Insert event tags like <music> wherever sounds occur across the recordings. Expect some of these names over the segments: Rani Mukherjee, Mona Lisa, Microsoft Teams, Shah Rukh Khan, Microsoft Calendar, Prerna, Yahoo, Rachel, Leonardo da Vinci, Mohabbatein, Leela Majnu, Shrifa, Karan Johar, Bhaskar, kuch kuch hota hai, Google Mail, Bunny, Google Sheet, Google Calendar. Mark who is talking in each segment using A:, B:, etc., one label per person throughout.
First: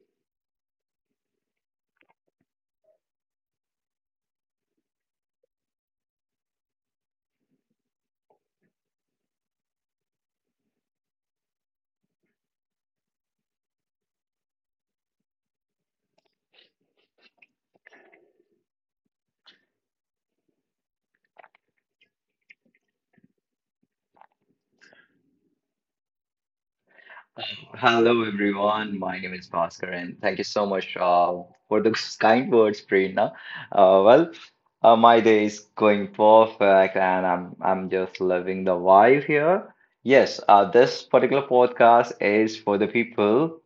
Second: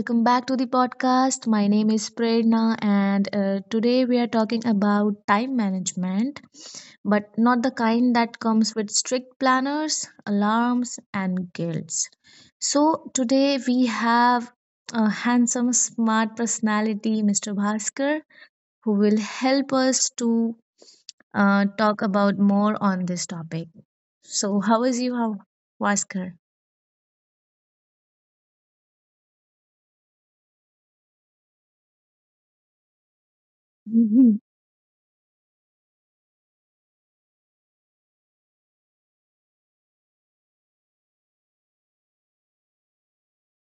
A: Welcome back to the podcast. My name is Prerna, and today we are talking about time management, but not the kind that comes with strict planners, alarms, and guilts. So, today we have a handsome, smart personality, Mr. Bhaskar, who will help us to talk about more on this topic. So, how is you, Bhaskar?
B: Hello, everyone. My name is Bhaskar, and thank you so much for the <laughs> kind words, Prerna. Uh, well,
A: <laughs>
B: uh, my day is going perfect, and I'm just loving the vibe here. Yes, this particular podcast is for the people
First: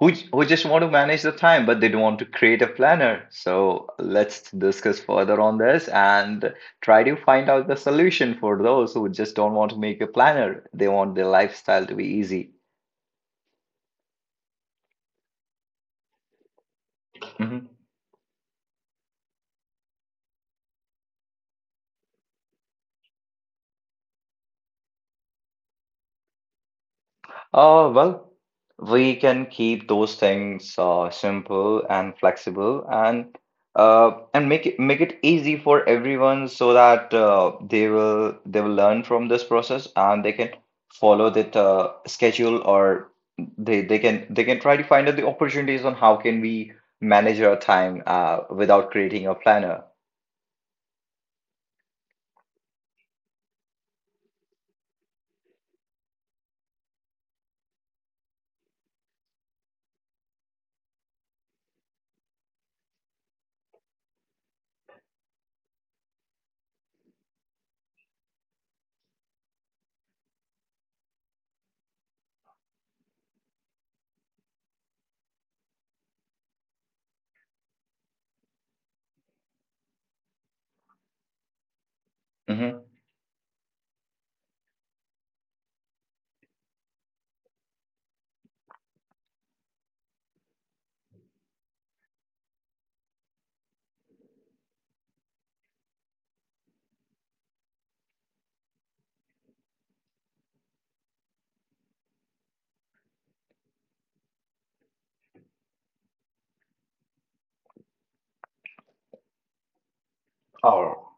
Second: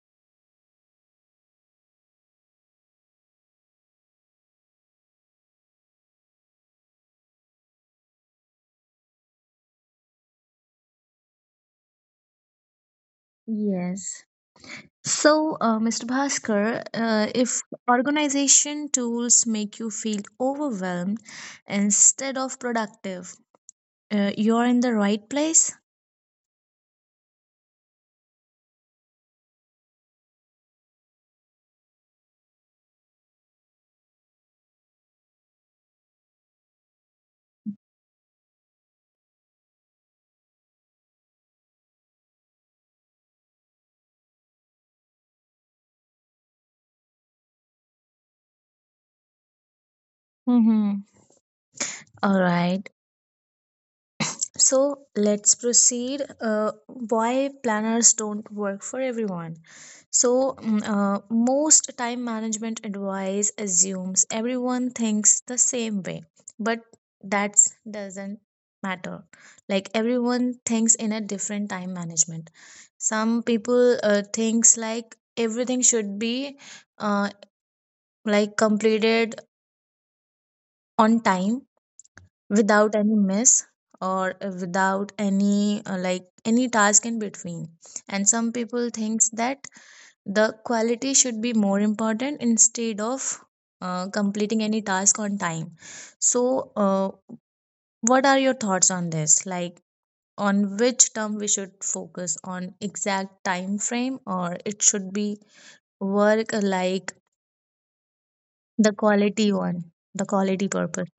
B: who just want to manage the time, but they don't want to create a planner. So let's discuss further on this and try to find out the solution for those who just don't want to make a planner. They want their lifestyle to be easy.
A: Yes. So, Mr. Bhaskar, if
B: Mm-hmm.
A: organization tools make you feel overwhelmed instead of productive, you're in the right place.
B: Well, we can keep those things simple and flexible and and make it easy for everyone so that they will learn from this process and they can follow that schedule or they can try to find out the opportunities on how can we manage our time without creating a planner.
A: Mm-hmm. All right. So let's proceed. Why planners don't work for everyone. So, most time management advice assumes everyone thinks the same way, but that doesn't matter. Like everyone thinks in a different time management. Some people thinks like everything should be uh, like completed on time
B: Hmm.
A: without any mess or without any like any task in between, and some people thinks that the quality should be more important instead of completing any task on time. So what are your thoughts on this? Like on which term we should focus on, exact time frame, or it should be work, like the quality one, the quality purpose?
B: Oh.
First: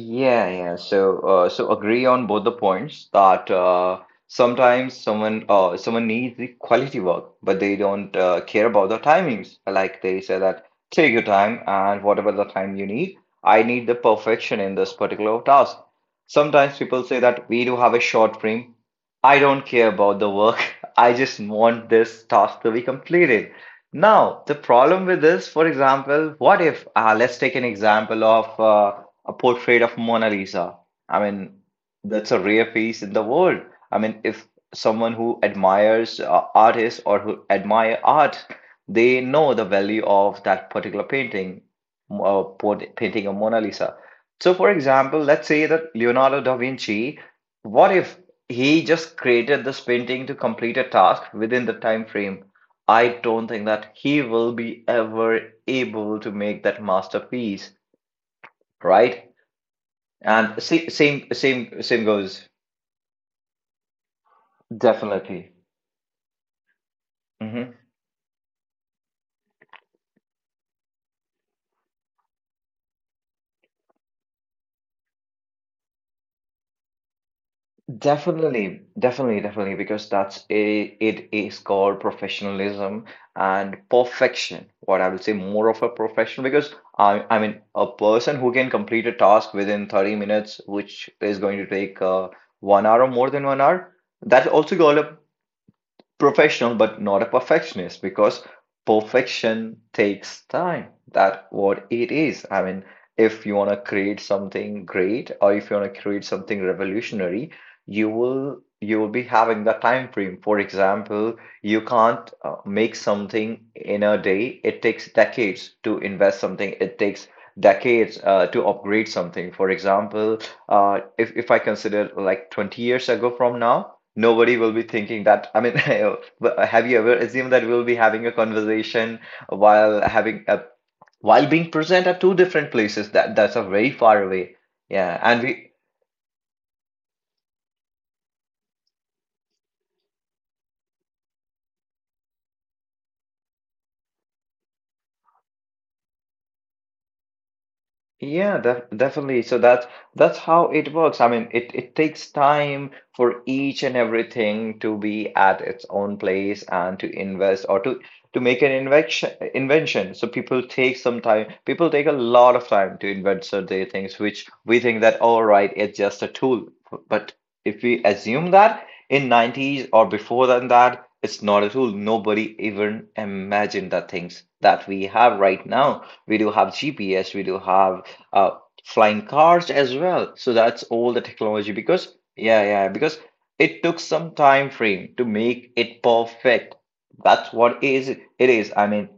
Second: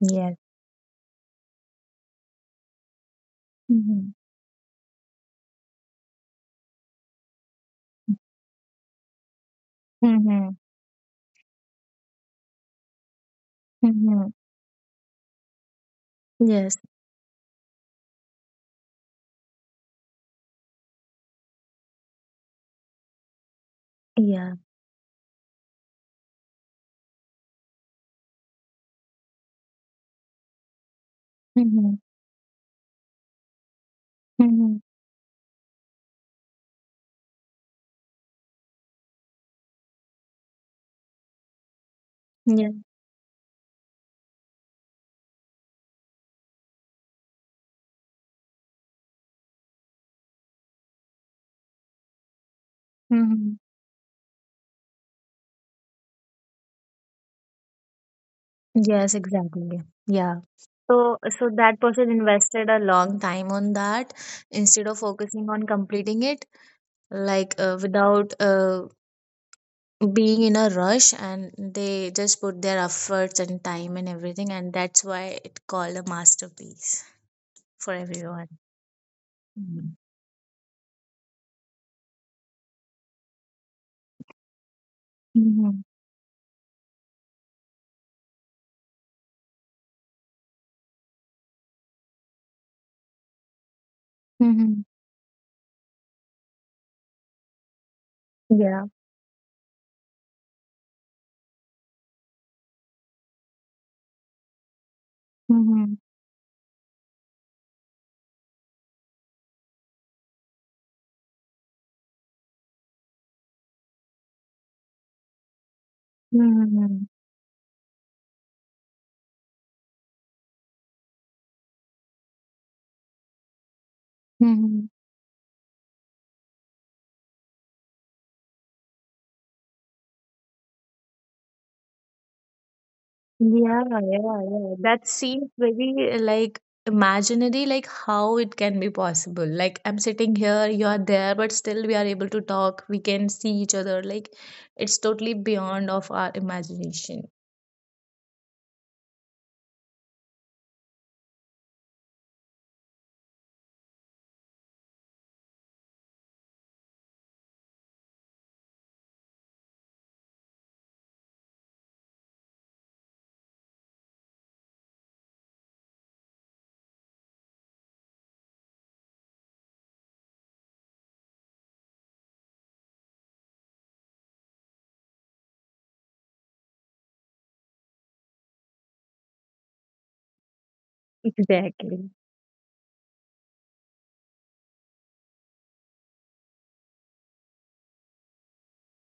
A: Yes.
B: yeah. So, agree on both the points that
A: Mm-hmm.
B: sometimes someone needs the quality work, but they don't care about the timings. Like they say
A: Mm-hmm.
B: that take your time and whatever the time you need. I need the
A: Mm-hmm.
B: perfection in this particular task. Sometimes
A: Yes.
B: people say that we do have a short frame. I don't care about the work. <laughs> I just want this task to be completed. Now,
A: Yeah.
B: the problem with this, for example, what if let's take an example of, a portrait of Mona Lisa. I mean,
A: Mm-hmm.
B: that's a rare piece in the world. I mean, if
A: Mm-hmm.
B: someone who admires artists or who admire art, they know the value of that particular painting,
A: Yeah.
B: painting of Mona Lisa. So, for example, let's say that Leonardo da Vinci, what if he just created this painting to complete a task within the time frame? I don't
A: Mm-hmm.
B: think that he will be ever able to make that masterpiece,
A: Yes,
B: right?
A: exactly. Yeah.
B: And same
A: So,
B: same
A: so
B: same
A: that
B: same
A: person
B: goes
A: invested a long time on that instead of focusing
B: definitely.
A: on completing it, like
B: Hmm.
A: without being in a rush, and they just put their efforts and time and everything, and that's why it called a masterpiece for everyone.
B: Definitely, definitely, definitely,
A: Mm-hmm.
B: because that's a it is called professionalism and perfection. What I would say more
A: Mm-hmm.
B: of a professional because I mean a person who can complete a task within 30 minutes, which is going to take one hour or more than one hour, that's also
A: Mm-hmm.
B: called a professional but not a perfectionist because
A: Yeah.
B: perfection takes time. That what it is. I mean, if you want to create something great or if you want
A: Mm-hmm.
B: to create something revolutionary, you will be having the time frame. For example, you can't make something in a day. It takes decades to invest something. It
A: Mm-hmm.
B: takes decades to upgrade something. For example, if I consider like 20 years ago from now, nobody will be
A: Hmm.
B: thinking that. I mean, <laughs> have you ever assumed that we'll be having a conversation while having a while being present at two different places? That's a
A: Yeah,
B: very far
A: yeah,
B: away.
A: yeah. That
B: Yeah, and
A: seems
B: we.
A: very like imaginary, like how it can be possible. Like I'm sitting here, you're there, but still we are able to talk. We can see each other. Like, it's totally beyond of our imagination.
B: Yeah, definitely. So that's how it works. I mean, it takes time for each and everything to be at its own place and to invest or to make an invention. So people take some time. People take a lot of time to invent certain things, which we think that all right, it's just a tool. But if we assume that in 90s or before than that, it's not a tool. Nobody even imagined the things that we have right now. We do have GPS, we do have uh, flying cars as well. So that's all the technology
A: Exactly.
B: because, yeah, yeah, because it took some time frame to make it perfect. That's what is it is. I mean,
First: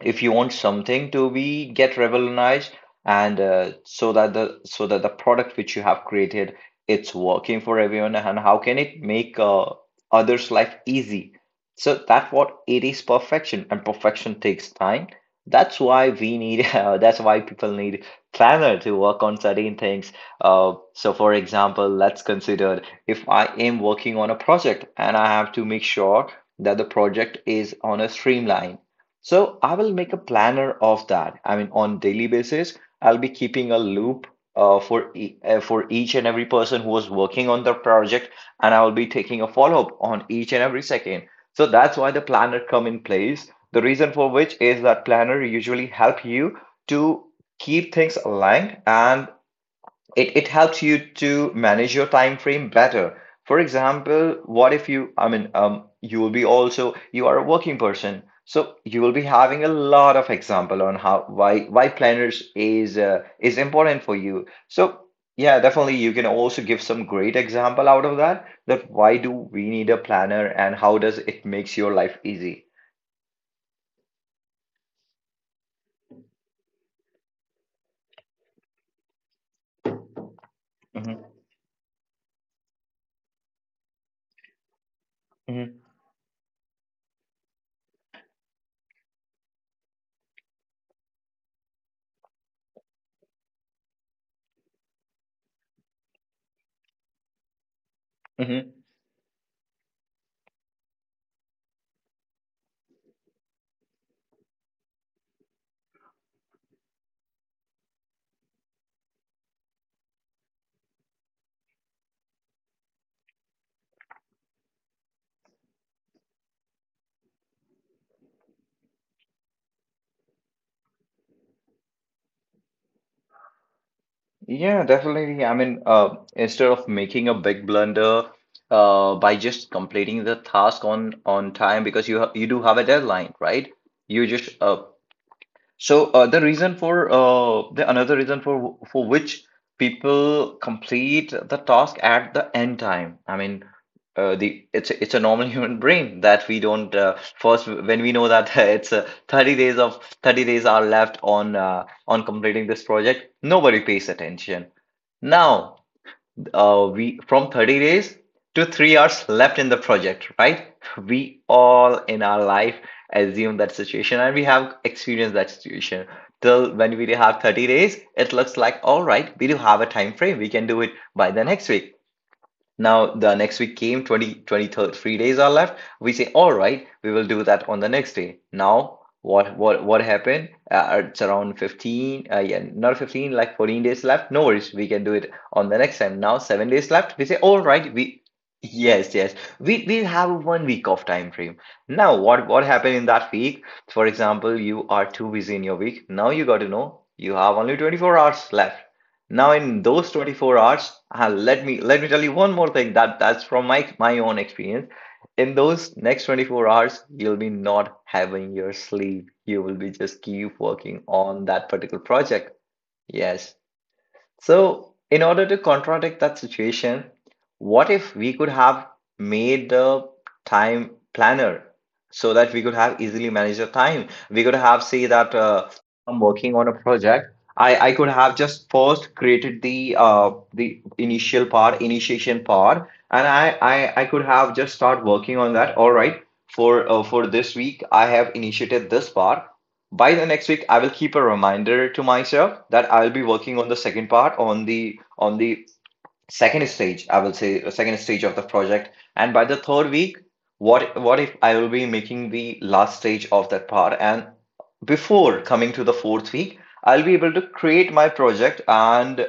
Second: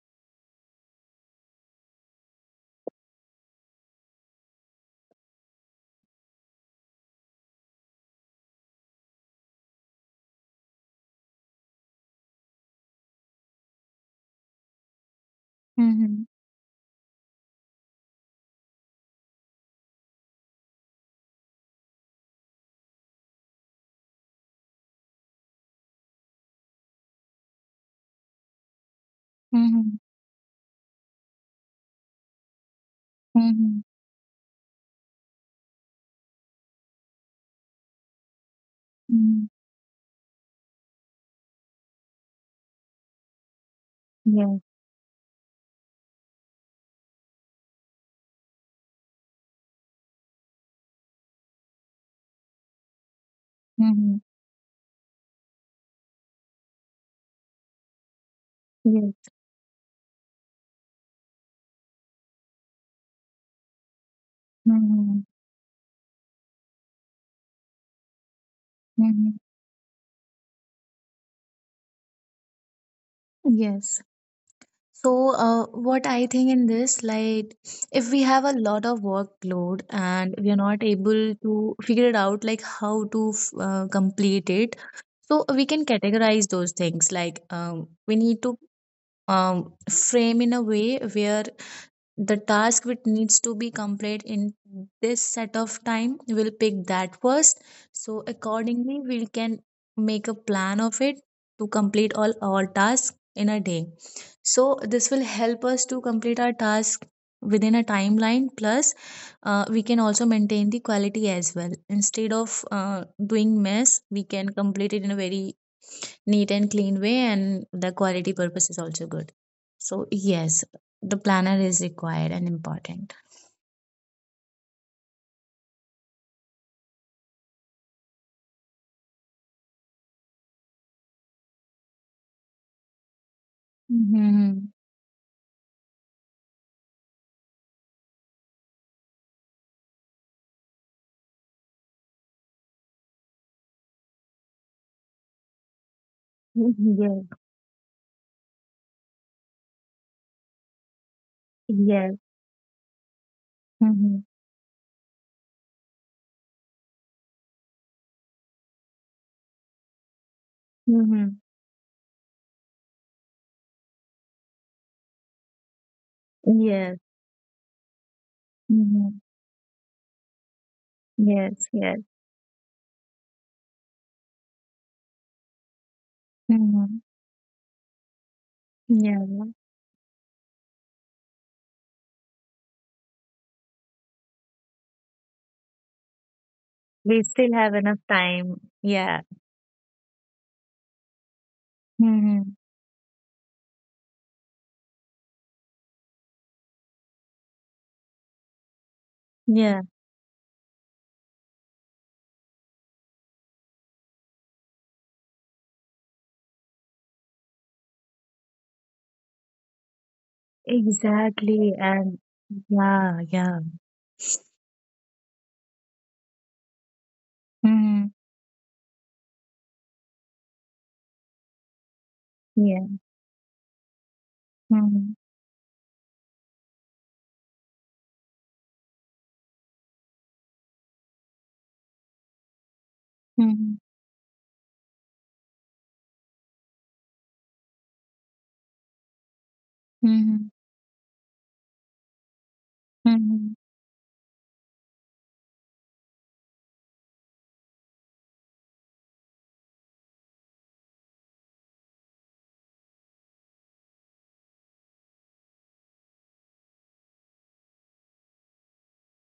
B: if you want something to be get revolutionized and so that the product which you have created, it's working for everyone, and how can it make others life easy, so that's what it is. Perfection and perfection takes time. That's why
A: Mm-hmm.
B: we need <laughs> that's why people need planner to work on certain things, so for example let's consider, if I am working on a project and I have to make sure that the project is on a streamline, so I will
A: Mm-hmm.
B: make a planner of that. I mean, on daily basis, I'll be keeping a
A: Mm-hmm.
B: loop for each and every person who was working on the project, and I will be taking
A: Mm-hmm.
B: a follow-up on each and every second. So that's why the planner come in place. The reason for which
A: Yeah.
B: is that planner usually help you to keep things aligned, and it helps you to manage your time frame better. For
A: Mm-hmm.
B: example, what if you, I mean, you will be also, you are a working person, so you will be
A: Yes.
B: having a lot of example on how why planners is is important for you, so,
A: Mm-hmm.
B: yeah, definitely you can also give some great example out of that why do
A: Mm-hmm.
B: we need a planner and how does it makes your life easy.
A: Yes. So, what I think in this, like, if we have a lot of workload and we are not
B: Mhm,
A: able to figure it out, like how to complete it, so we can
B: mhm,
A: categorize those things. Like, we need to frame in a way where the task which needs to be completed in this set of time, we'll pick that first, so
B: mhm.
A: accordingly we can make a plan of it to complete all our tasks in a day. So this will help us to complete our task within a timeline, plus we can also maintain the quality as well, instead of doing mess, we can complete it in a very neat and clean way, and the quality purpose is also good. So yes, the planner is required and important.
B: Yeah, definitely. I mean, instead of making a big blunder by just completing the task on time because you do have a deadline, right? You just,
A: Mm-hmm.
B: so, the reason for, the another reason for which people complete the task at the end time. I mean, it's a normal human brain that we don't
A: Yes,
B: first when we know that <laughs> it's 30 days of 30 days are left on uh,
A: yes.
B: on completing this project, nobody pays
A: Mm-hmm.
B: attention. Now, we from 30 days to 3 hours left in the project, right?
A: Mm-hmm.
B: We all in our life assume that situation and we have experienced that situation. Till when
A: Yes.
B: we have 30 days, it looks like all
A: Mm-hmm.
B: right, we do have a time frame, we can do it by the
A: Yes,
B: next week.
A: yes.
B: Now, the next week came. Twenty twenty three days are left. We say, all right,
A: Mm-hmm.
B: we will do that on the next day. Now,
A: Yeah.
B: what happened? It's around 15, yeah, not 15, like 14 days left. No worries, we can do it on the next time. Now, 7 days left.
A: We
B: We say,
A: still
B: all
A: have
B: right,
A: enough
B: we,
A: time.
B: yes,
A: Yeah.
B: yes, we have one week of time frame. Now, what
A: Mm-hmm.
B: what happened in that week? For example, you are too busy in your week. Now you got to know you have only 24 hours left. Now, in
A: Yeah,
B: those 24 hours, let me tell you one more thing that that's from my own experience. In those next 24 hours, you'll be not having your sleep. You will be just keep working on that
A: exactly.
B: particular
A: And
B: project.
A: yeah,
B: Yes,
A: yeah.
B: so, in order to contradict that situation, what
A: Mm-hmm.
B: if we could have made the time planner so that we could
A: Yeah.
B: have easily managed the time? We could have say
A: Mm-hmm.
B: that I'm working on a project. I could have just first created the initial part, initiation part, and I,
A: Mm-hmm.
B: I I could have just start working on that. All right, for this week, I have initiated this part. By the next week, I will keep a reminder to myself that I'll be
A: Mm-hmm.
B: working on the second part on the second stage. I will say second stage of the project, and by the third week, what if I will be making the last stage of that part, and before coming to the fourth week, I'll be able to create my project, and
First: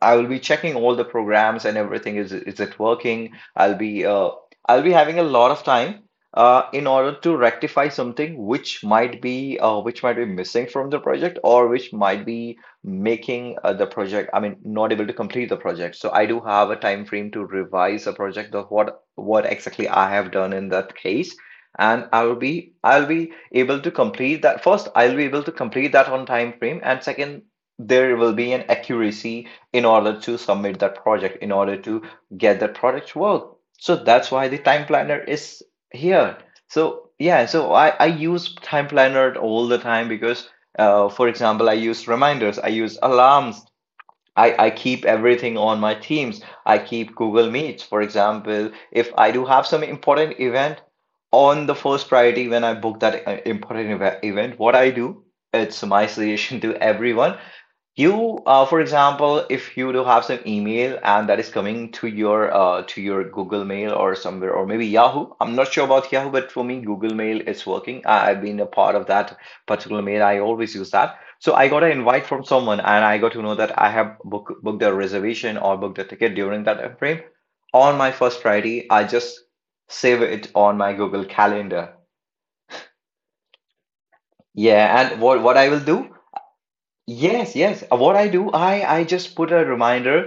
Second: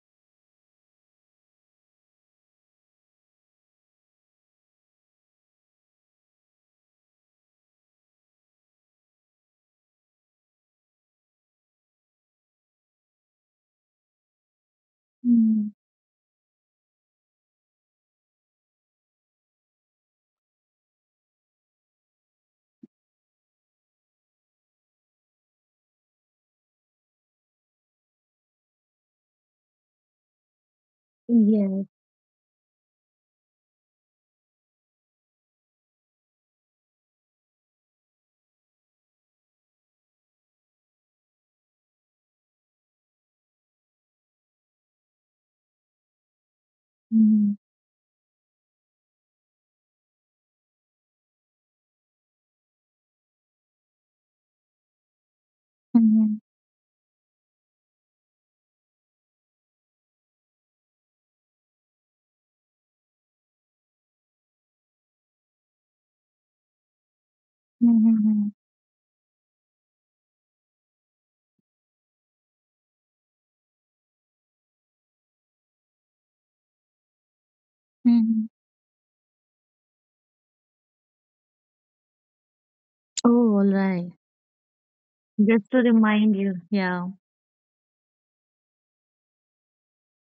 B: I will be checking all the programs and everything is it working. I'll be uh, i'll be having a lot of time in order to rectify something which might be missing from the project, or which might be making the project, I mean, not able to complete the
A: Mm-hmm.
B: project. So I do have a time frame to revise a project of what exactly I have done in that case. And I'll be able to complete that. First, I'll be able to complete that on time frame, and second, there will be an accuracy in order to submit that project, in order
A: Yes.
B: to get that project work. So that's why the time planner is here. So, yeah, so I use time planner all the time because for example, I use reminders, I use alarms, I keep everything on my Teams, I keep Google
A: Mm-hmm.
B: Meets. For example, if I do have some important event on the first priority when I book that important event, what I do, it's my
A: Mm-hmm.
B: suggestion to everyone. You, for example, if you do have some email and that is coming to your to your Google Mail or somewhere, or maybe Yahoo. I'm not sure about Yahoo, but for me, Google Mail is working.
A: Mm-hmm.
B: I've
A: Mm-hmm.
B: been a part of that particular mail. I always use that. So I got an invite from someone, and I got to know that I have booked a reservation or booked a ticket during that time frame. On my first
A: Mm-hmm.
B: priority, I just save it on my Google Calendar.
A: Oh, all right.
B: Yeah, and what I
A: Just to
B: will do?
A: remind you. Yeah.
B: Yes, yes. What I do, I just put a reminder,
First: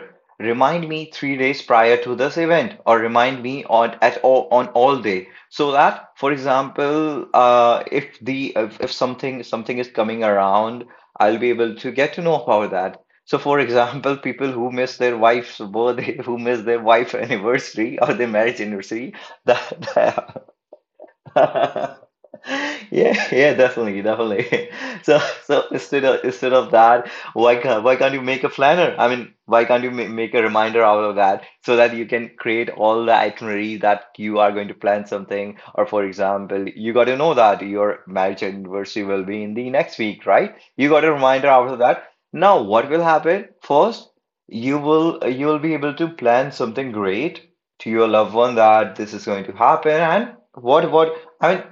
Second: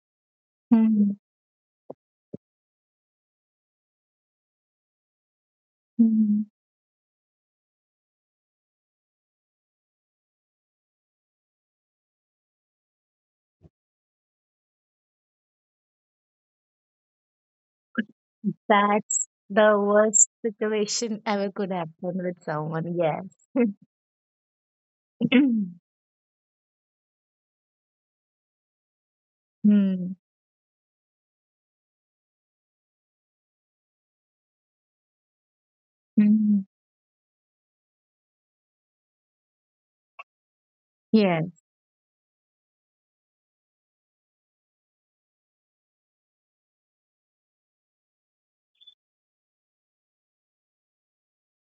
B: remind me
A: Hmm.
B: 3 days prior to this event, or remind me on at all on all day, so that, for
A: Hmm.
B: example, if the if something is coming around, I'll be able to get to know about that. So, for <laughs> example, people who miss their wife's birthday, <laughs> who miss their wife <laughs> anniversary or their marriage anniversary,
A: That's the worst
B: that
A: situation ever could happen
B: <laughs>
A: with someone.
B: yeah,
A: Yes.
B: yeah, definitely, definitely. <laughs> So, so
A: <clears throat>
B: instead of instead of that, why can't you make a planner? I mean, why can't you ma
A: Hmm.
B: make a reminder out of that so that you can create all the itinerary that you are going to plan something? Or for
A: Hmm.
B: example, you got to know that your marriage anniversary will be in the next week, right? You got a reminder
A: Yes.
B: out of that. Now, what will happen? First, you will be able to plan something great to your loved one that this is going to happen, and what what. I mean,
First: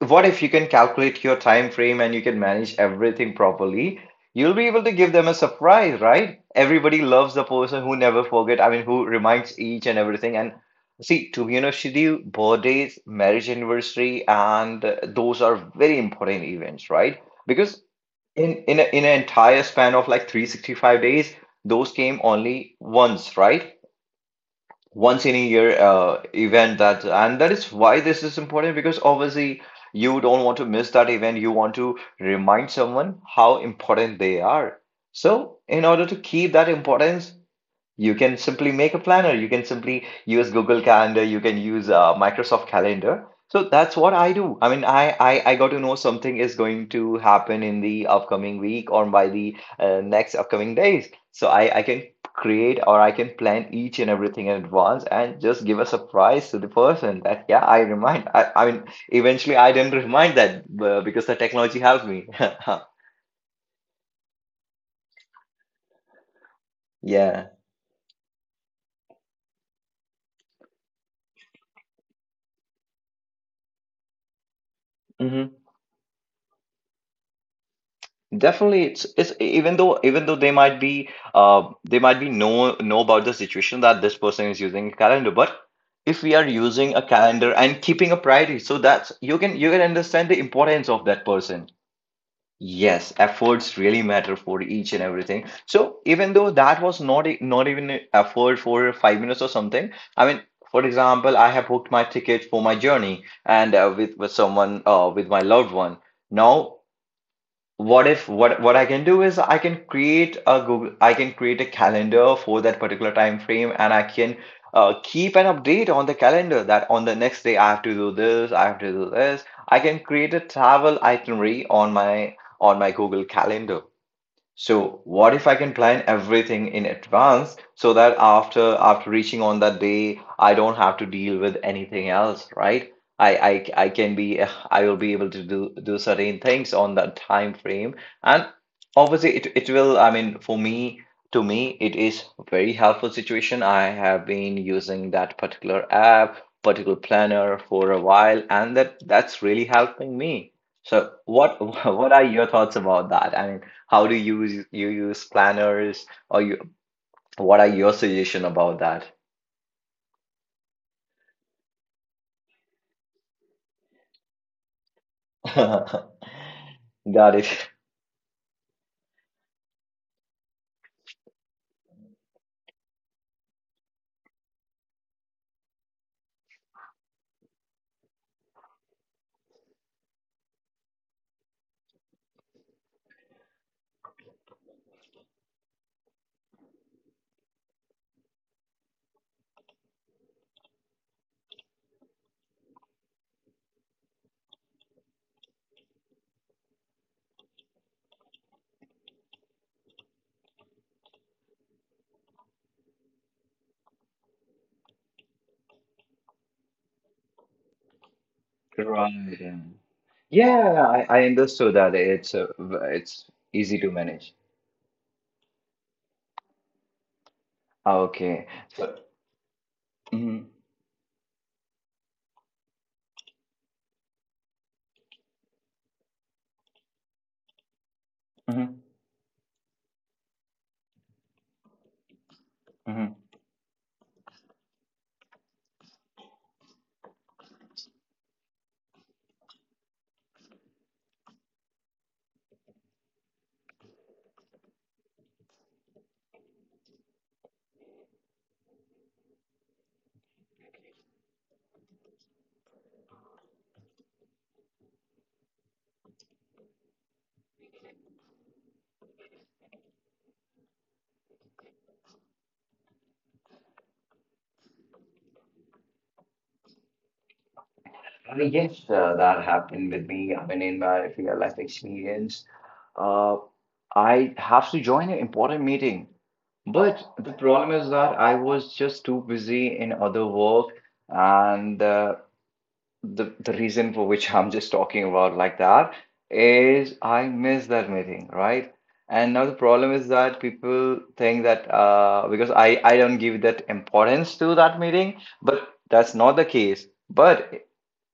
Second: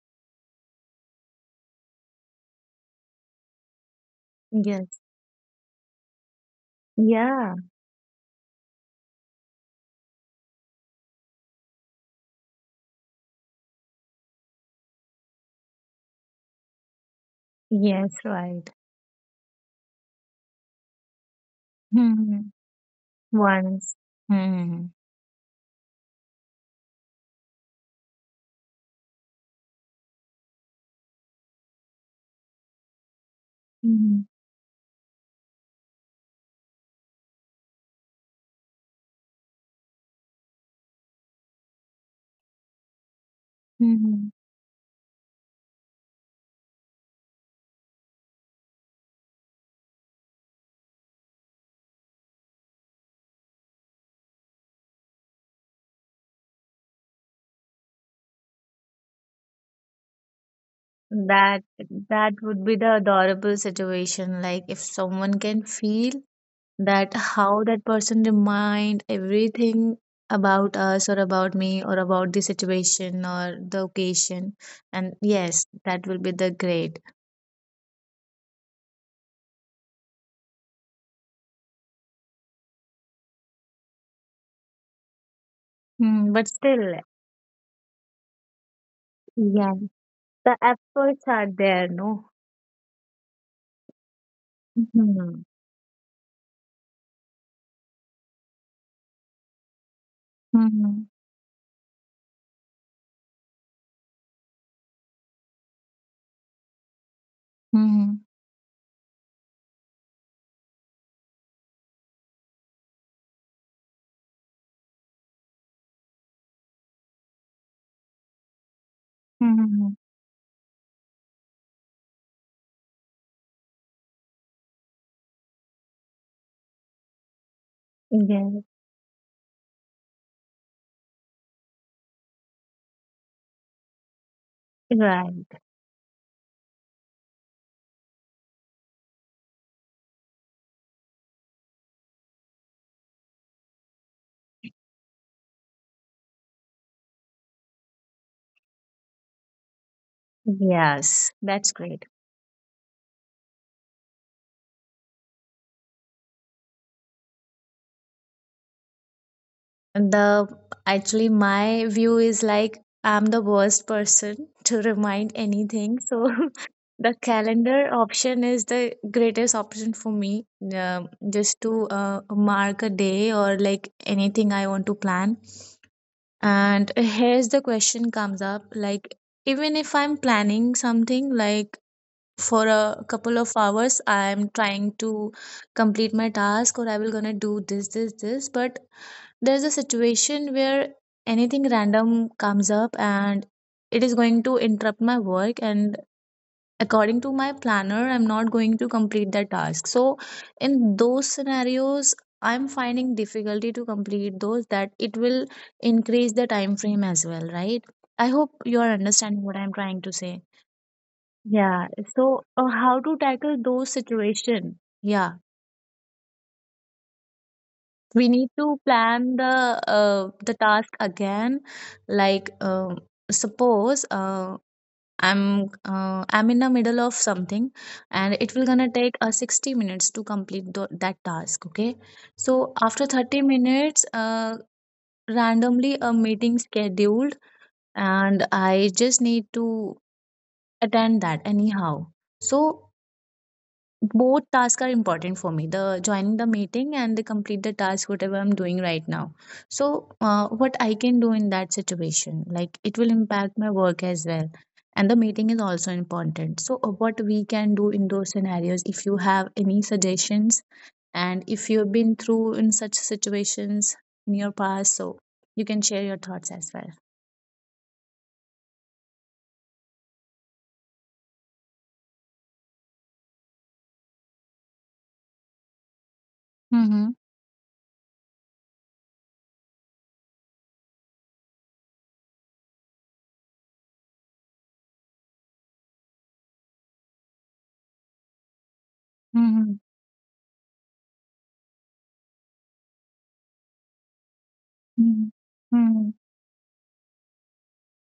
B: what if you can calculate your time frame and you can manage everything properly, you'll be able to
A: Yes.
B: give them a surprise, right? Everybody loves the
A: Yeah.
B: person who never forget, I mean, who reminds each and everything. And see, to be honest with you, birthdays, marriage anniversary, and those are very important events, right? Because
A: Yes.
B: in
A: Right.
B: in, a, in an entire span of like 365 days, those came
A: Hmm.
B: only once, right?
A: Once. Hmm.
B: Once in a year event, that, and that is why this is important, because obviously you don't want to miss that event, you want to remind someone how important
A: Hmm.
B: they are. So in order to keep that importance, you can simply make a planner. You can simply use Google Calendar. You can use Microsoft Calendar. So that's what
A: Hmm.
B: I do. I mean, I got to know something is going to happen in the upcoming week or by the next upcoming days. So I can create or I can plan each and everything in advance and just give a surprise to the person that yeah, I remind. I mean, eventually I didn't remind that because the
A: That,
B: technology helped me.
A: that would be the adorable situation. Like if someone can feel that how
B: <laughs>
A: that person remind everything about us or about me or about the situation or the occasion, and
B: Yeah.
A: yes, that will be the great.
B: Definitely, it's even though they might be know about the situation that this person is using a calendar, but if
A: Hmm,
B: we are
A: but
B: using
A: still,
B: a calendar and keeping a priority, so that's, you
A: yeah,
B: can understand the
A: the
B: importance of that
A: efforts are
B: person.
A: there, no?
B: Yes, efforts really matter for each and
A: Mm-hmm.
B: everything. So even though that was not not even an effort for 5 minutes or something, I mean, for
A: Mm-hmm.
B: example, I have booked my ticket for my journey and with someone, with my loved one. Now what
A: Mm-hmm.
B: if what I can do is I can create a Google, I can create a calendar for that particular time frame, and I can keep an update on the calendar that on the next day I have to do this, I have to do this. I
A: Mm-hmm.
B: can create a travel itinerary on my Google Calendar. So what if I can plan everything in advance so that
A: Yes,
B: after reaching on that day, I don't have to deal with anything else, right? I, I can be, I will be able to
A: right.
B: do certain things on that time frame, and obviously it it will. I mean, for me, to me, it is a very helpful situation. I have been using that particular app, particular planner for a while, and that's really helping me. So
A: Yes,
B: what <laughs>
A: that's great.
B: what are your thoughts about that? I mean, how do you use, you use planners, or you, what are your suggestion about
A: The actually my view is like I'm the worst person <laughs> to remind anything,
B: that? <laughs>
A: so <laughs> the
B: Got it.
A: calendar option is the greatest option for me, just to mark a day or like anything I want to plan. And here's the question comes up, like, even if I'm planning something, like for a couple of hours I'm trying to complete my task, or I will gonna do this, this, this, but there's a situation where anything random comes up and it is going to interrupt my work, and according to my planner I'm not going to complete that task. So in those scenarios, I'm finding difficulty to complete those, that it will increase the time frame as well, right? I hope you are
B: Right,
A: understanding
B: yeah.
A: what I'm trying to say.
B: Yeah, I understood that
A: Yeah.
B: it's
A: So how
B: it's
A: to tackle
B: easy to
A: those
B: manage.
A: situation? Yeah,
B: Ah,
A: we
B: okay.
A: need to
B: So
A: plan
B: mhm,
A: the task again. Like suppose I'm, I'm in the middle of something, and it will
B: mhm,
A: gonna take 60 minutes to complete that task, okay? So after
B: mhm.
A: 30 minutes randomly a meeting scheduled, and I just need to attend that anyhow. So both tasks are important for me, the joining the meeting and the complete the task whatever I'm doing right now. So what I can do in that situation? Like it will impact my work as well, and the meeting is also important. So what we can do in those scenarios, if you have any suggestions, and if you've been through in such situations in your past, so you can share your thoughts as well.
B: Yes, that happened with me. I mean, in my real life experience, uh, I have to join an important meeting. But
A: Mm-hmm.
B: the problem is that I was just too busy in other work, and the reason for which I'm just talking about like that is I miss that meeting, right? And now the
A: Mm-hmm.
B: problem is that people think that because I don't give that importance to that meeting, but
A: Mm-hmm.
B: that's not the case. But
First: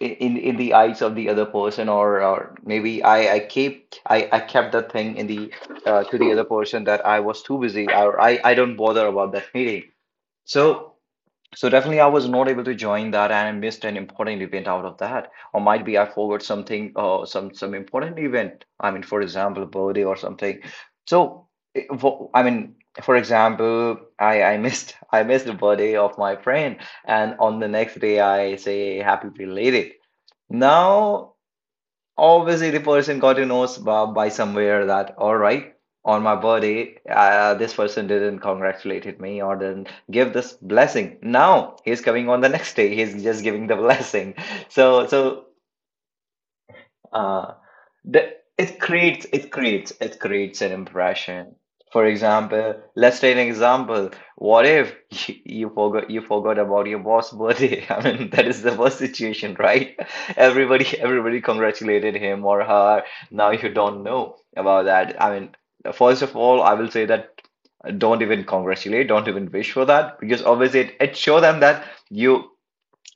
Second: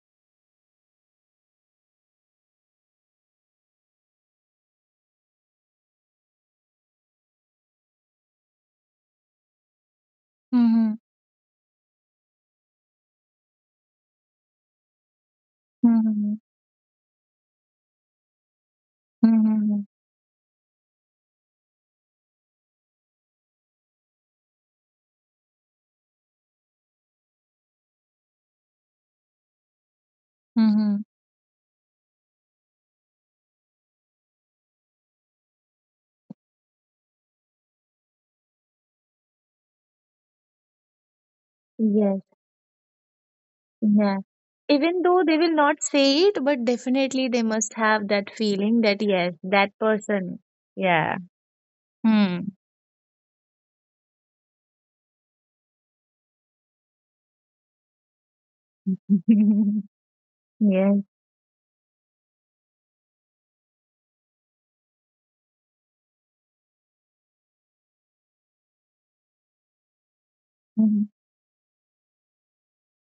B: in the eyes of the other person, or maybe I keep, I kept that thing in the, to the other person, that I was too busy or I don't bother about that meeting. So.
A: Mm-hmm.
B: So definitely, I was not able to join that, and I missed an important event out of that, or might be I
A: Mm-hmm.
B: forgot something, some important event. I mean, for example,
A: Mm-hmm.
B: birthday or something. So, I mean, for example, I missed <laughs> I missed the birthday of my friend, and on the next day I say happy belated. Now obviously the person got to know by somewhere that, all right, on my birthday, this person didn't congratulate me or didn't give this blessing, now he's
A: Mm-hmm.
B: coming on the next day, he's just giving the <laughs>
A: Yeah.
B: blessing.
A: Even
B: so
A: though they
B: so
A: will not say it, but definitely they
B: uh,
A: must have that
B: the, it
A: feeling that
B: creates
A: yes,
B: it
A: that
B: creates it
A: person.
B: creates an
A: Yeah.
B: impression. For
A: Hmm.
B: example, let's take an example. What if <laughs> you, you forgot about your boss' birthday? <laughs> I mean, that is the worst situation,
A: <laughs>
B: right? <laughs> Everybody
A: Yes.
B: everybody congratulated him or her. Now you don't know about that. I mean, first of all, I will say that don't even congratulate, don't even wish for that, because obviously it,
A: Mhm.
B: it show them that you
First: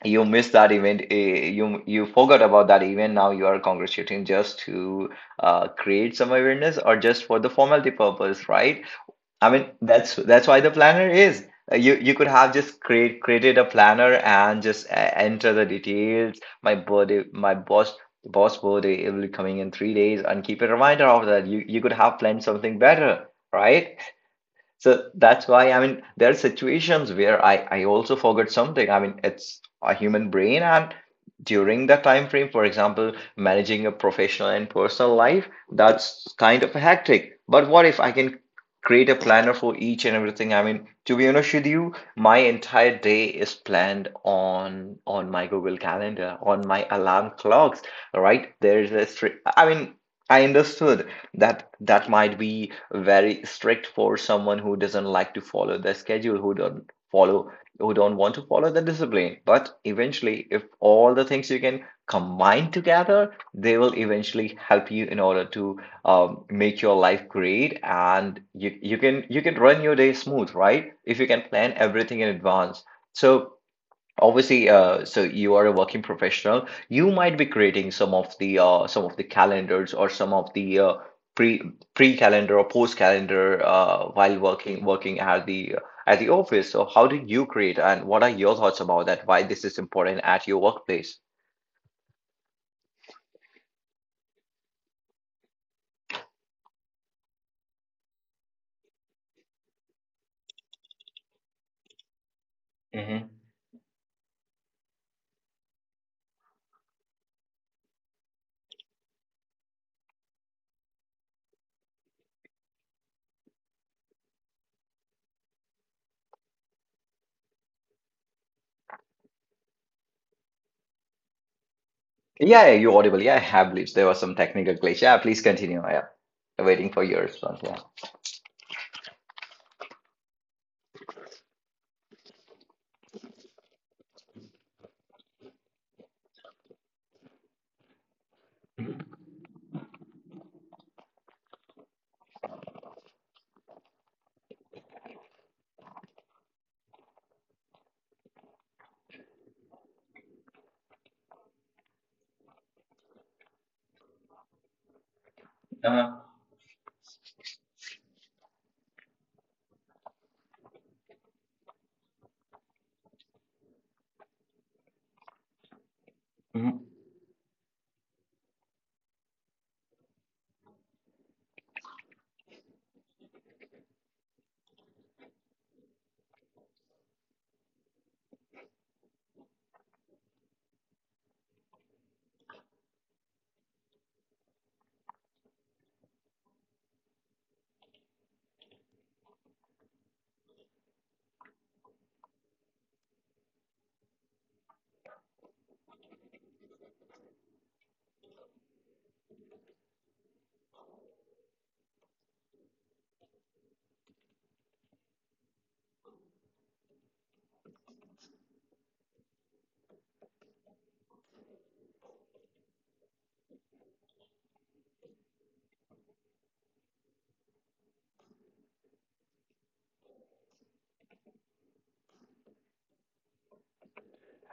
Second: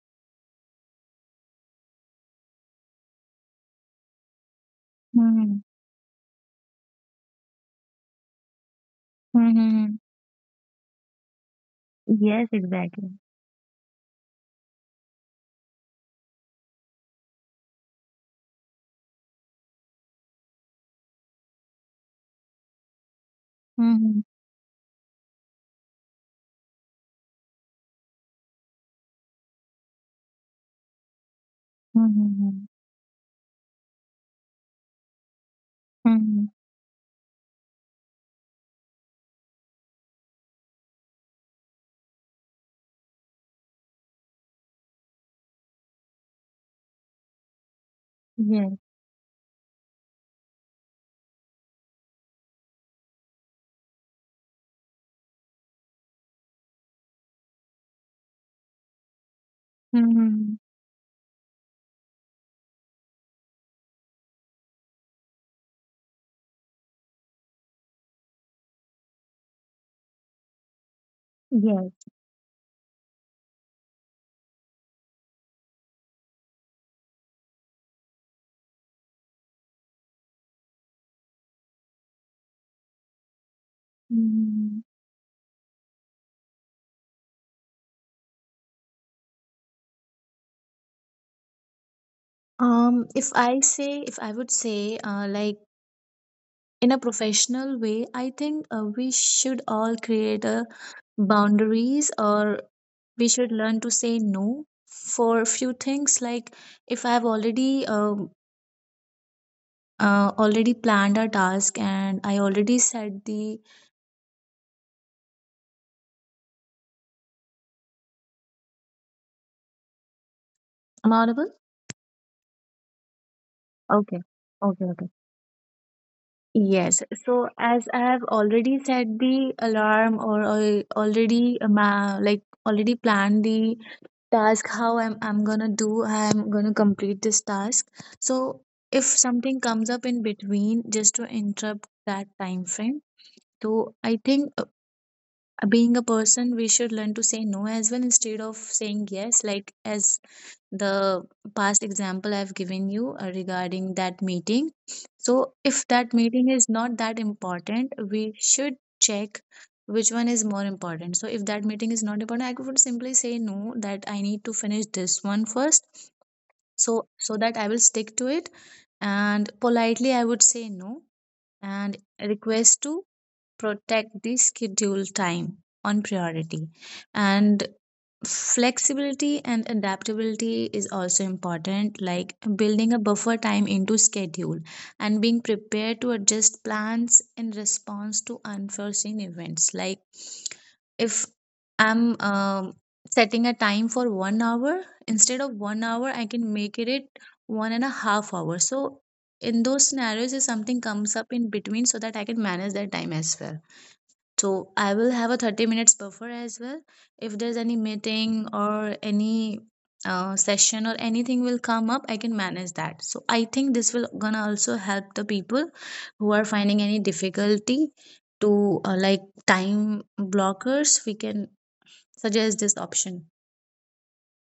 B: you missed that event, you, you forgot about that event, now you are congratulating just to
A: Mhm.
B: create some awareness or just for the formality purpose, right? I mean,
A: Mhm.
B: that's why the planner is, you you could have
A: Yes,
B: just
A: exactly.
B: created a planner and just enter the details, my birthday, my boss, boss birthday, it will be coming in 3 days, and keep a reminder of that. You could have planned something better, right?
A: Mhm.
B: So that's why, I mean, there are situations where I also forget something. I mean, it's a human brain, and during that time frame, for
A: Mhm.
B: example, managing a professional and personal life, that's
A: Mhm.
B: kind of hectic. But what if I can create a planner for each and everything? I mean, to be honest with you, my entire day is planned on my Google Calendar, on my alarm clocks, right?
A: Yes.
B: There's I mean, I understood that that might be very strict for someone who doesn't like to follow the schedule, who don't follow, who don't want to follow the discipline. But eventually,
A: Mhm.
B: if all the things you can combine together, they will eventually help you in order to make your life great, and you can, you can run your day smooth, right? If you can plan
A: Yes.
B: everything in advance. So, obviously, so you are a working professional. You might be creating some of the calendars or some of the pre pre calendar or post calendar while
A: Mhm.
B: working at the, at the office. So how do you create, and what are your thoughts about that? Why this is important at your workplace?
A: If I say, if I would say, like in a professional way, I think we should all create a boundaries, or we
B: Hmm.
A: should learn to say no for a few things. Like if I have already already planned a task, and I already said the, am I audible?
B: Yeah, yeah, you audible. Yeah, I have beliefs. There was
A: Okay.
B: some technical glitch.
A: Okay.
B: Yeah, please continue. Yeah, waiting
A: Yes,
B: for your
A: so
B: response. Yeah.
A: as I have already set the alarm or, already like already planned the task, how I'm gonna do, I'm gonna complete this task. So if something comes up in between just to interrupt that time frame, so I think being a person, we should learn to say no as well instead of saying yes. Like as the past example I've given you regarding that meeting, so if that
B: Uh-huh.
A: meeting is not that important, we should check which one is more important. So if that meeting is not important, I would simply say no, that I need to finish this one first,
B: Mhm.
A: so so that I will stick to it, and politely I would say no and request to protect the schedule time on priority. And flexibility and adaptability is also important, like building a buffer time into schedule and being prepared to adjust plans in response to unforeseen events. Like if I'm setting a time for 1 hour, instead of 1 hour I can make it it 1.5 hours. So in those scenarios, if something comes up in between, so that I can manage that time as well. So I will have a 30 minutes buffer as well. If there's any meeting or any session or anything will come up, I can manage that. So I think this will gonna also help the people who are finding any difficulty to, like, time blockers, we can suggest this option.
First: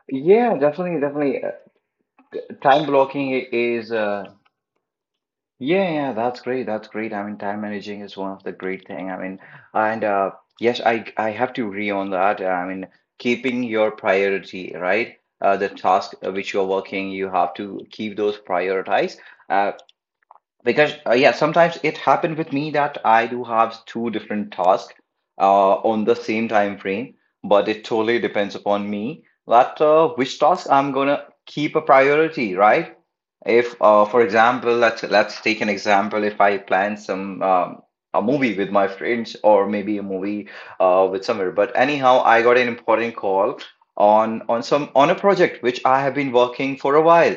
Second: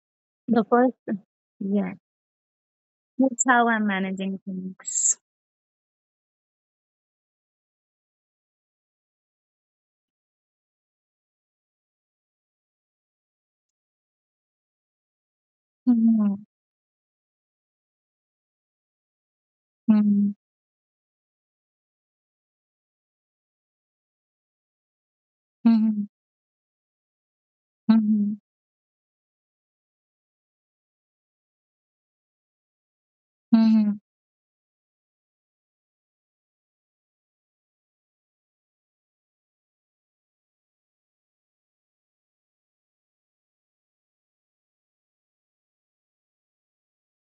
B: Yeah,
A: The first,
B: definitely, definitely.
A: yeah,
B: Time blocking
A: that's how I'm
B: is
A: managing things.
B: yeah, yeah, that's great. That's great. I mean, time managing is one of the great thing. I mean, and yes, I have to agree on that. I mean, keeping your priority, right? The task
A: Mhm,
B: which you're working, you have to keep those prioritized. Uh,
A: mhm,
B: because yeah, sometimes it happened with me that I do have two different tasks on
A: mhm,
B: the same time frame, but it totally
A: mhm,
B: depends upon me that which task I'm gonna keep a priority, right? If,
A: mhm,
B: for example, let's take an example. If I plan some a movie with my friends, or maybe a movie with somewhere. But anyhow, I got an important call on some on a project which I have been working for a while,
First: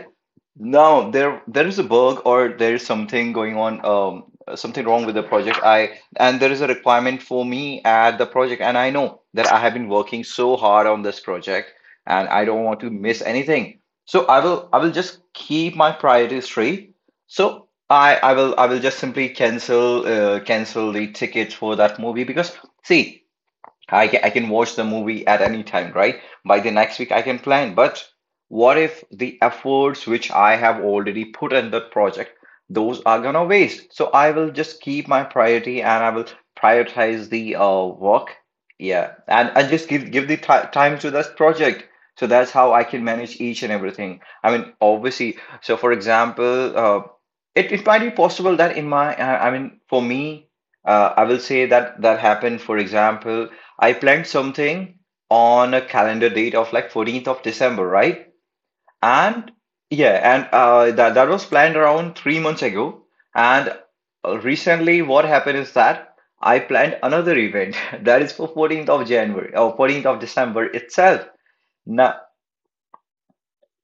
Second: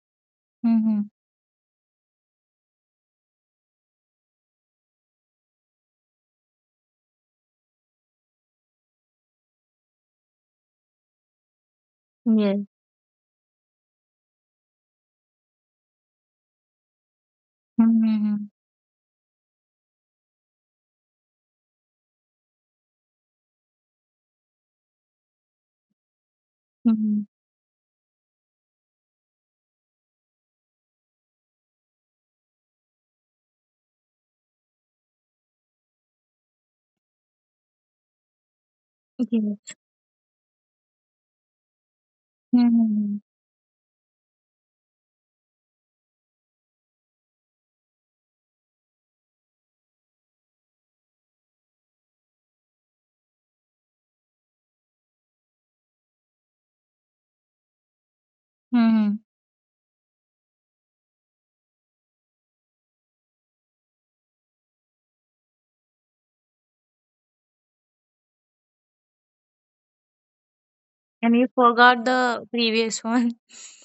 A: mhm.
B: no, there is a bug or there is something going on, something wrong with the project. I and there is a requirement for me at the project, and I know that I have been working so hard on this project, and I don't
A: Yes.
B: want to miss anything. So I will just keep my priorities straight. So I I
A: Hmm.
B: will I will just simply cancel cancel the tickets for that movie because see I can watch the movie at any time, right? By the next week, I
A: Hmm.
B: can plan. But what if the efforts which I have already put in the project, those are gonna waste? So I will just keep my priority and I will prioritize the work. Yeah, and just give the ti time to that project. So that's how I can
A: Hmm.
B: manage each and everything. I mean, obviously. So for example, it might be possible that in for me. I will say that that happened, for example, I planned something on a calendar date of like 14th of December, right?
A: Hmm.
B: And yeah, and that was planned around 3 months ago. And recently, what happened is that I planned another event <laughs> that is for 14th of January or 14th of December itself.
A: And you forgot
B: Now,
A: the previous one.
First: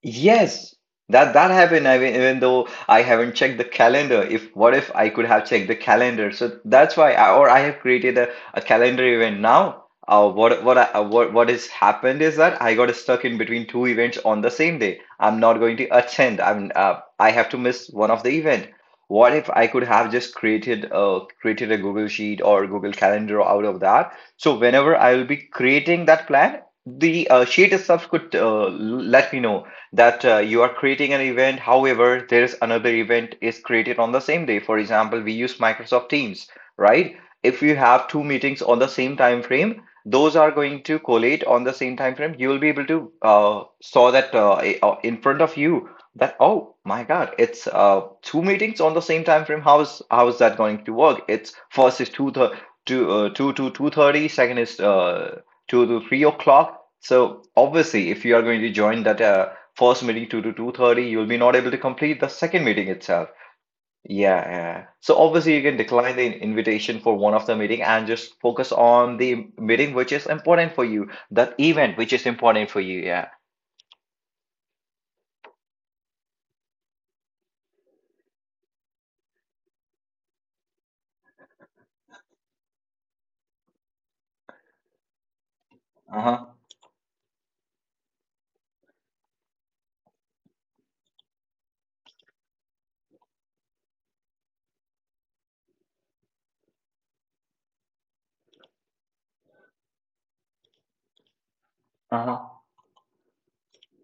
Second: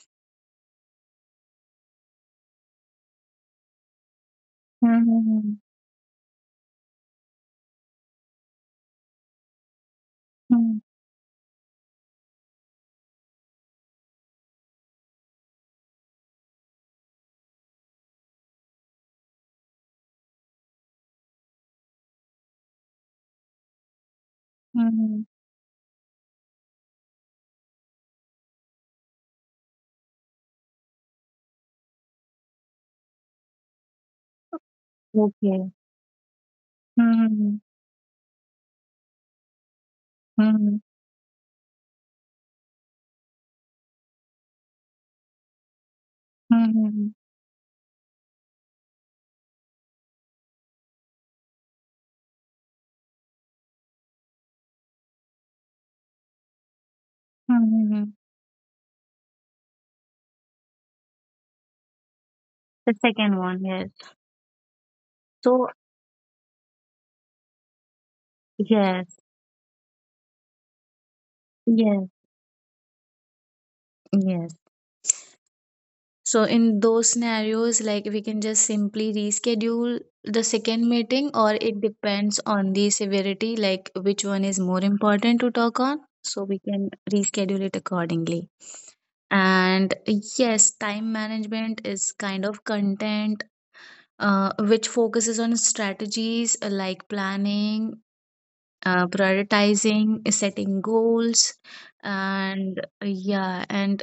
B: yes, that happened. I mean, even though I haven't checked the calendar, if what if I could have
A: Hmm.
B: checked the calendar? So that's why, I have created a calendar event now. What
A: Hmm.
B: I, what has happened is that I got stuck in between two events on the same day. I'm not going to attend. I have to miss one of the event. What if I could have just created created a Google Sheet or Google Calendar out of that? So whenever I
A: Hmm.
B: will be creating that plan, the sheet itself could let me know that you are creating an event. However, there is another event is created on the same day. For example, we use
A: Okay.
B: Microsoft Teams, right?
A: Hmm.
B: If you have two meetings on the same time frame, those are
A: Hmm.
B: going to collate on the same time frame. You will be able to saw that in front of you that oh my
A: Hmm.
B: God, it's two meetings on the same time frame. How is that going to work? It's first is 2 to 2:30. Second is 2 to 3 o'clock. So obviously,
A: Hmm.
B: if you are going to join that first meeting 2 to 2:30, you'll be not able to complete the second meeting
A: The
B: itself.
A: second one, yes.
B: Yeah, yeah. So obviously you
A: So,
B: can decline the invitation for one of the meeting and just focus on
A: yes.
B: the meeting which is important for you, that event
A: Yes.
B: which is important for you. Yeah.
A: Yes. So in those scenarios, like, we can just simply reschedule the second meeting, or it depends on the severity, like which one is more important to talk on. So
B: Uh-huh.
A: we can reschedule it accordingly. And yes, time management is kind of content which focuses on strategies like planning, prioritizing, setting goals,
B: Uh-huh.
A: and yeah, and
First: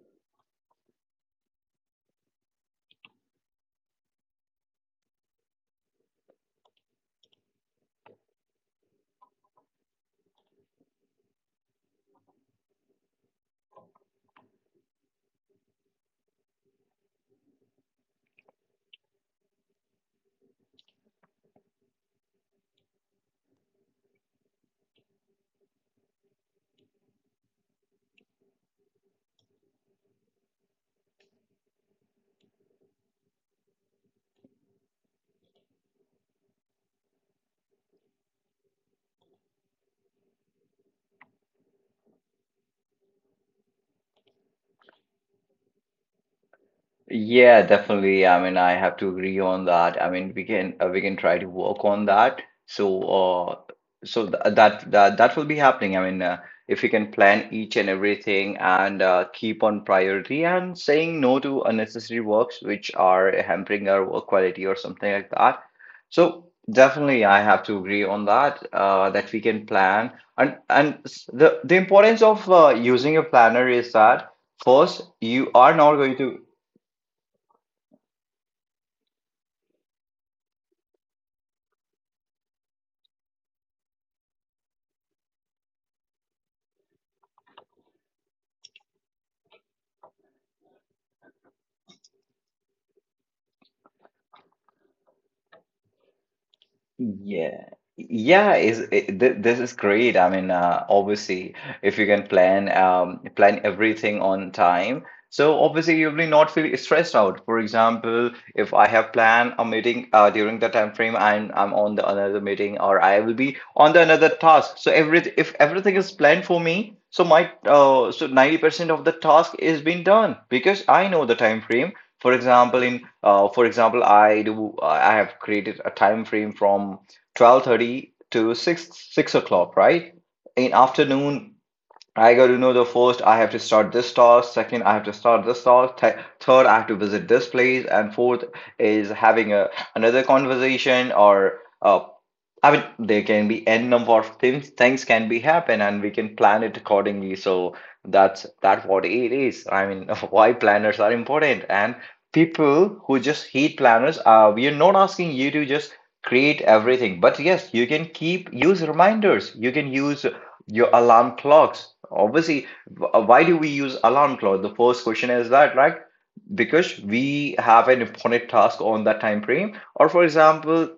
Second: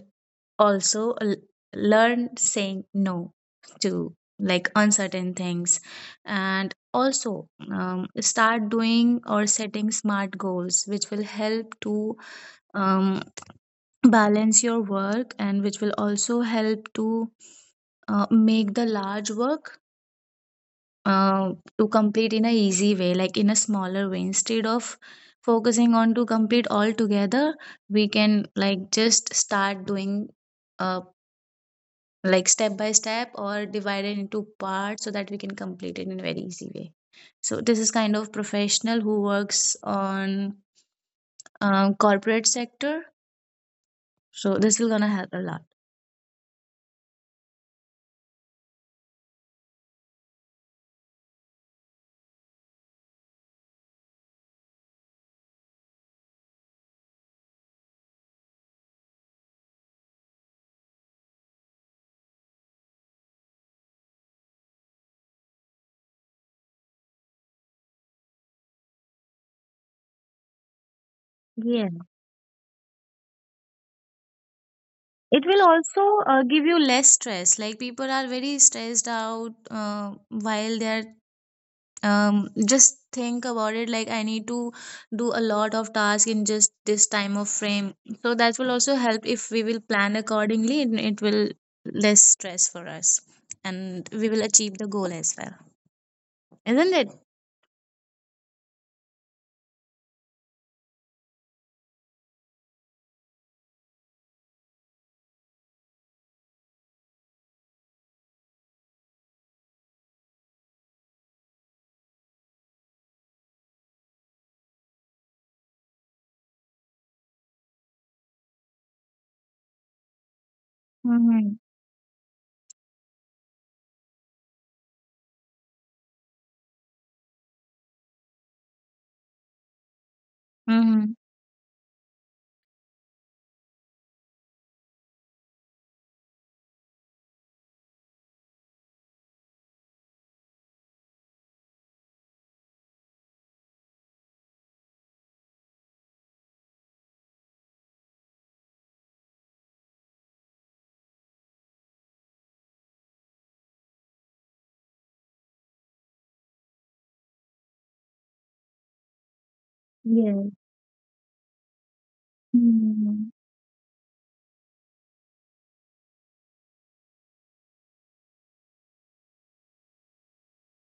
A: also learn saying no to like uncertain things, and also start doing or setting smart goals which will help to um, balance your work, and which will also help to make the large work uh, to complete in a easy way, like in a smaller way, instead of focusing on to complete all together, we can like just start doing, uh, like step by step or divided into parts, so that we can complete it in a very easy way. So this is kind of professional who works on corporate sector, so this will gonna help a lot.
B: Yeah, definitely. I mean, I have to agree on that. I mean, we can try to work on that. So, so th that will be happening. I mean, if we can plan each and everything and keep on priority and saying no to unnecessary works which are hampering our work quality or something like that. So, definitely, I have to agree on that. That we can plan and the
A: Yeah,
B: importance of using a planner is that. First,
A: it
B: you
A: will
B: are not
A: also
B: going to.
A: give you less stress, like people are very stressed out while they are, just think about it, like I need to do a lot of tasks in just this time of frame. So that will also help if we will plan accordingly, and it will less stress for us, and we will achieve the goal as well, isn't it?
B: Yeah. Yeah, is it, th this is great. I mean, obviously, if you can plan plan everything on time, so obviously you will not feel stressed out. For example, if I have planned a meeting during the time frame, I'm on the another meeting, or I will be on the another task. So every if everything is planned for me, so my so 90% of the task is being done because I know the
A: Mm-hmm.
B: time frame. For example, in for example, I have created a time frame from 12:30 to 6 o'clock, right? In
A: Mm-hmm.
B: afternoon, I got to know the first, I have to start this task. Second, I have to start this task. Third, I have to visit this place. And fourth is having a another conversation or I mean, there can be n number of things can be happen, and we can plan it accordingly. So that's what it is. I mean, <laughs> why planners are important, and people who just hate planners, we are not asking you to just create everything, but yes, you can keep use reminders. You can use
A: Yes.
B: your alarm clocks. Obviously,
A: Mm-hmm.
B: why do we use alarm clock? The first question is that, right? Because we have an important task on that time frame. Or for example,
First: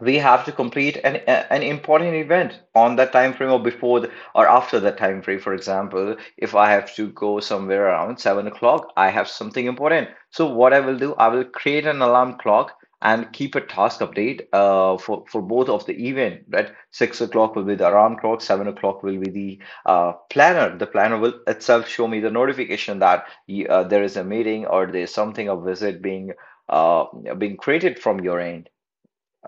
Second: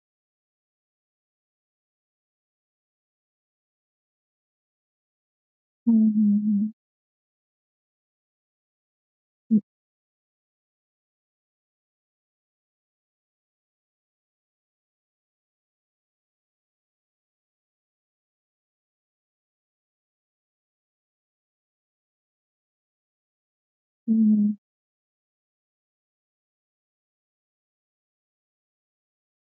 B: we have to complete an important event on that time frame or before the, or after that time frame. For example, if I
A: Mm-hmm.
B: have to go somewhere around 7 o'clock, I have something important, so what I will do, I will create an alarm clock and keep a task update, for both of the event, right? 6 o'clock will be the alarm clock, 7 o'clock will be the planner. The planner will itself show me the notification that there is a
A: Mm-hmm.
B: meeting or there's something a visit being uh, being created from your end,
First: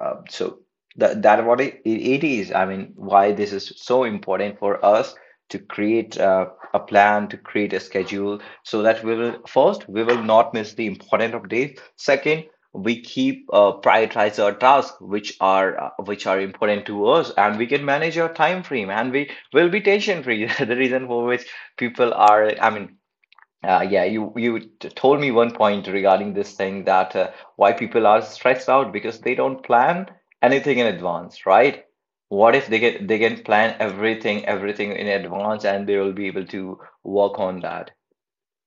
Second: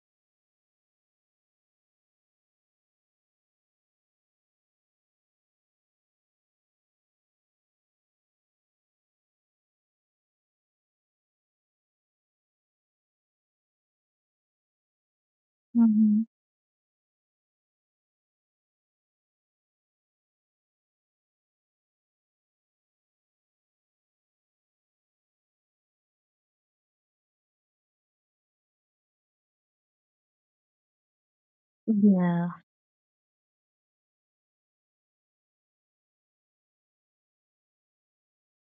B: uh, so that what it is. I mean, why this is so important for us to create a plan, to create a schedule, so that we will first we will not miss the important updates. Second, we keep prioritize our tasks
A: Mm-hmm.
B: which are important to us, and we can manage our time frame, and we will be tension free. <laughs> The reason for which people are, I mean, yeah, told me one point regarding this thing that why people are stressed out because they don't plan anything in advance, right? What
A: Yeah.
B: if they get they can plan everything in advance and they will be able to work on that.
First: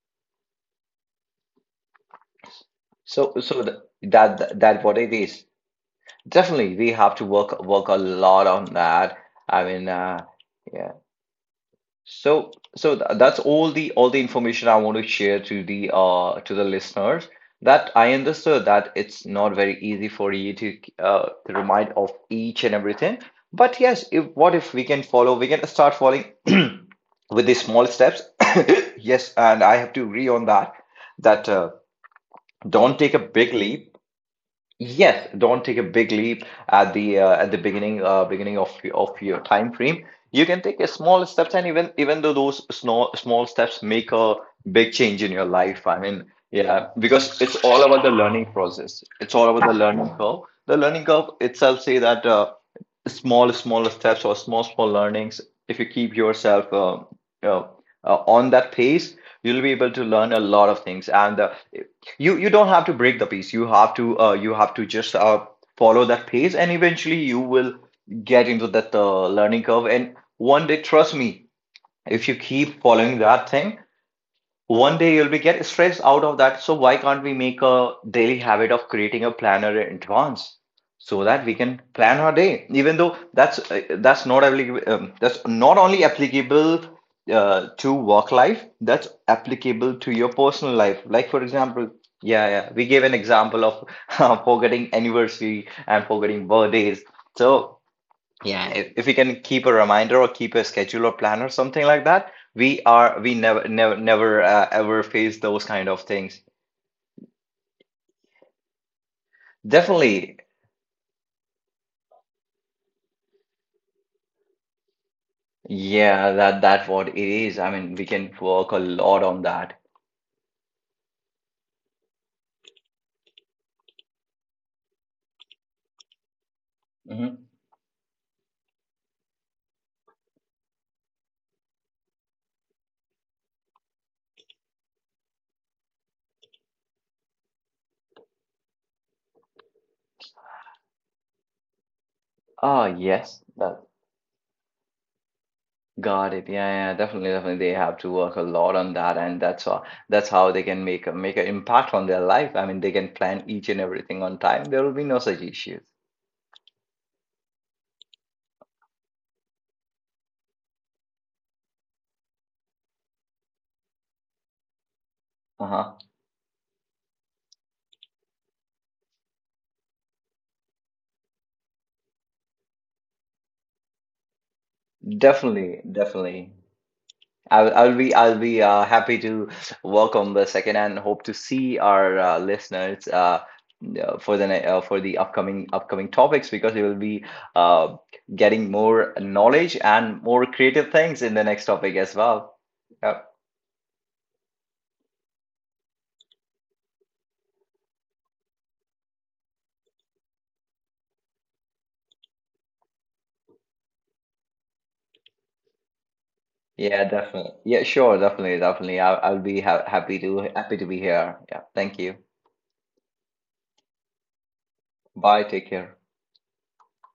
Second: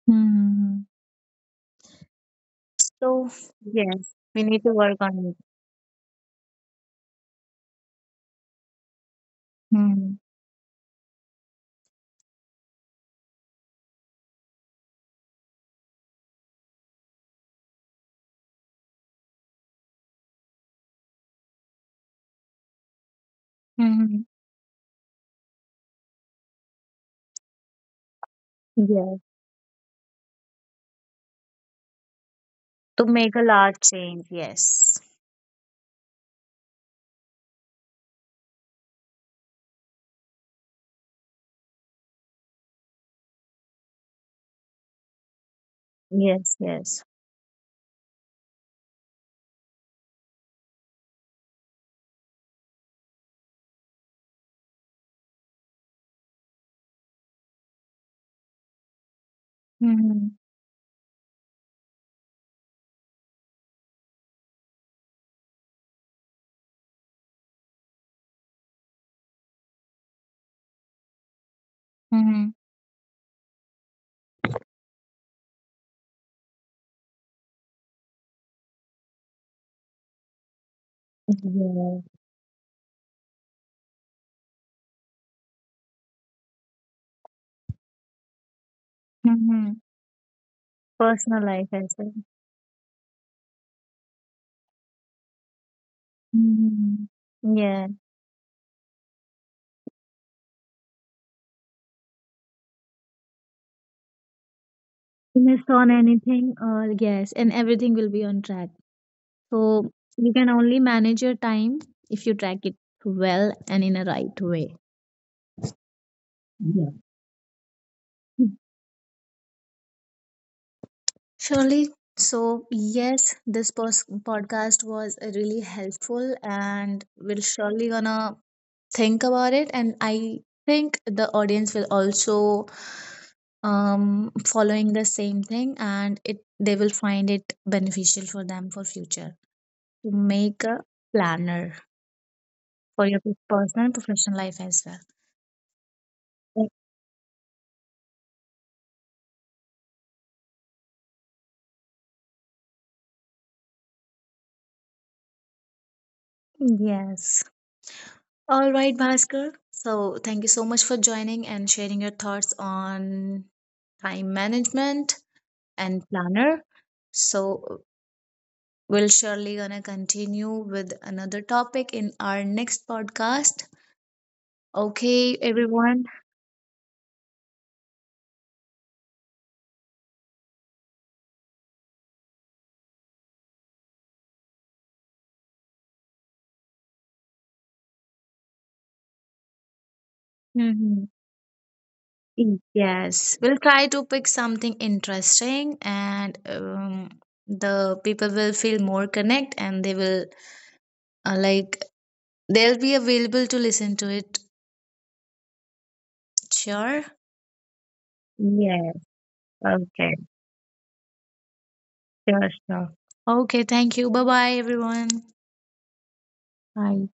A: Mm-hmm. So
B: So so th
A: yes, we
B: that
A: need to
B: that what
A: work
B: it
A: on
B: is.
A: it.
B: Definitely, we have to work a lot on that. I mean,
A: Mm-hmm.
B: yeah. So, that's all the information I want to share to the listeners. That I understood that it's not very easy for you to remind of each and everything. But yes,
A: Mm-hmm.
B: if what if we can follow, we can start following <clears throat> with the small steps. <coughs>
A: Yes,
B: Yes, and I have to agree on that. That uh, don't
A: to
B: take a
A: make a
B: big
A: large
B: leap.
A: change, yes.
B: Yes, don't take a big leap at the beginning beginning of of your time frame. You can take a small steps, and even even though those small small steps make a big change in your life. I mean,
A: Yes,
B: yeah,
A: yes.
B: because it's all about the learning process. It's all about the learning curve. The learning curve itself say that. Small small steps or small small learnings, if you keep yourself uh, on that pace, you'll be able to learn
A: Mm-hmm.
B: a lot of things, and you you don't have to break the pace. You have to you have to just follow that pace, and eventually you will get into that learning curve, and one day trust me, if you
A: Mm-hmm.
B: keep following that thing, one day you'll be get stressed out of that. So why can't we make a daily habit of creating a planner in advance so that we can
A: Yeah.
B: plan our day? Even though that's not applicable, that's not only applicable to work life, that's
A: Mm-hmm.
B: applicable to your personal life. Like for
A: Personal life
B: example,
A: as well.
B: yeah, yeah, we gave an example of <laughs> forgetting anniversary and forgetting birthdays.
A: Mm-hmm.
B: So
A: Yeah.
B: yeah, if we can keep a reminder or keep a schedule or plan or something like that, we are we never never never ever face
A: Miss
B: those
A: on
B: kind of things.
A: anything, or yes, and everything will be on track. So you
B: Definitely.
A: can only manage your time if you track it well and in a right way.
B: Yeah, that
A: Yeah.
B: what it is. I mean, we can work a lot on that.
A: Surely. So, yes, this podcast was really helpful, and we'll
B: Mm-hmm.
A: surely gonna think about it. And I think the audience will also following the same thing, and it, they will find it beneficial for them for future to make a planner
B: Oh
A: for your
B: yes, that
A: personal and professional life as well.
B: got it. Yeah yeah, definitely, definitely they have to work a lot on that, and that's how they can make a make an impact on their life. I mean, they can plan each and everything on time. There will be no such issues.
A: Yes. All right, Bhaskar, so thank you so much for joining and sharing your thoughts on time management
B: Uh-huh.
A: and planner. So we'll surely gonna continue with another topic in our next podcast. Okay,
B: Definitely,
A: everyone.
B: definitely. I'll be happy to welcome the second and hope to see our listeners for the upcoming topics because we will be uh, getting more knowledge and more creative
A: Mhm.
B: things in the next topic as well. Yep.
A: Yes, we'll try to pick something interesting, and the people will feel more connect, and they will like, they'll be available to listen to it.
B: Yeah,
A: Sure.
B: definitely. Yeah, sure, definitely,
A: Yeah,
B: definitely. I'll be ha
A: okay,
B: happy to be here. Yeah, thank you.
A: sure, sure. Okay. Thank you. Bye bye, everyone.
B: Bye. Take care.
A: Bye.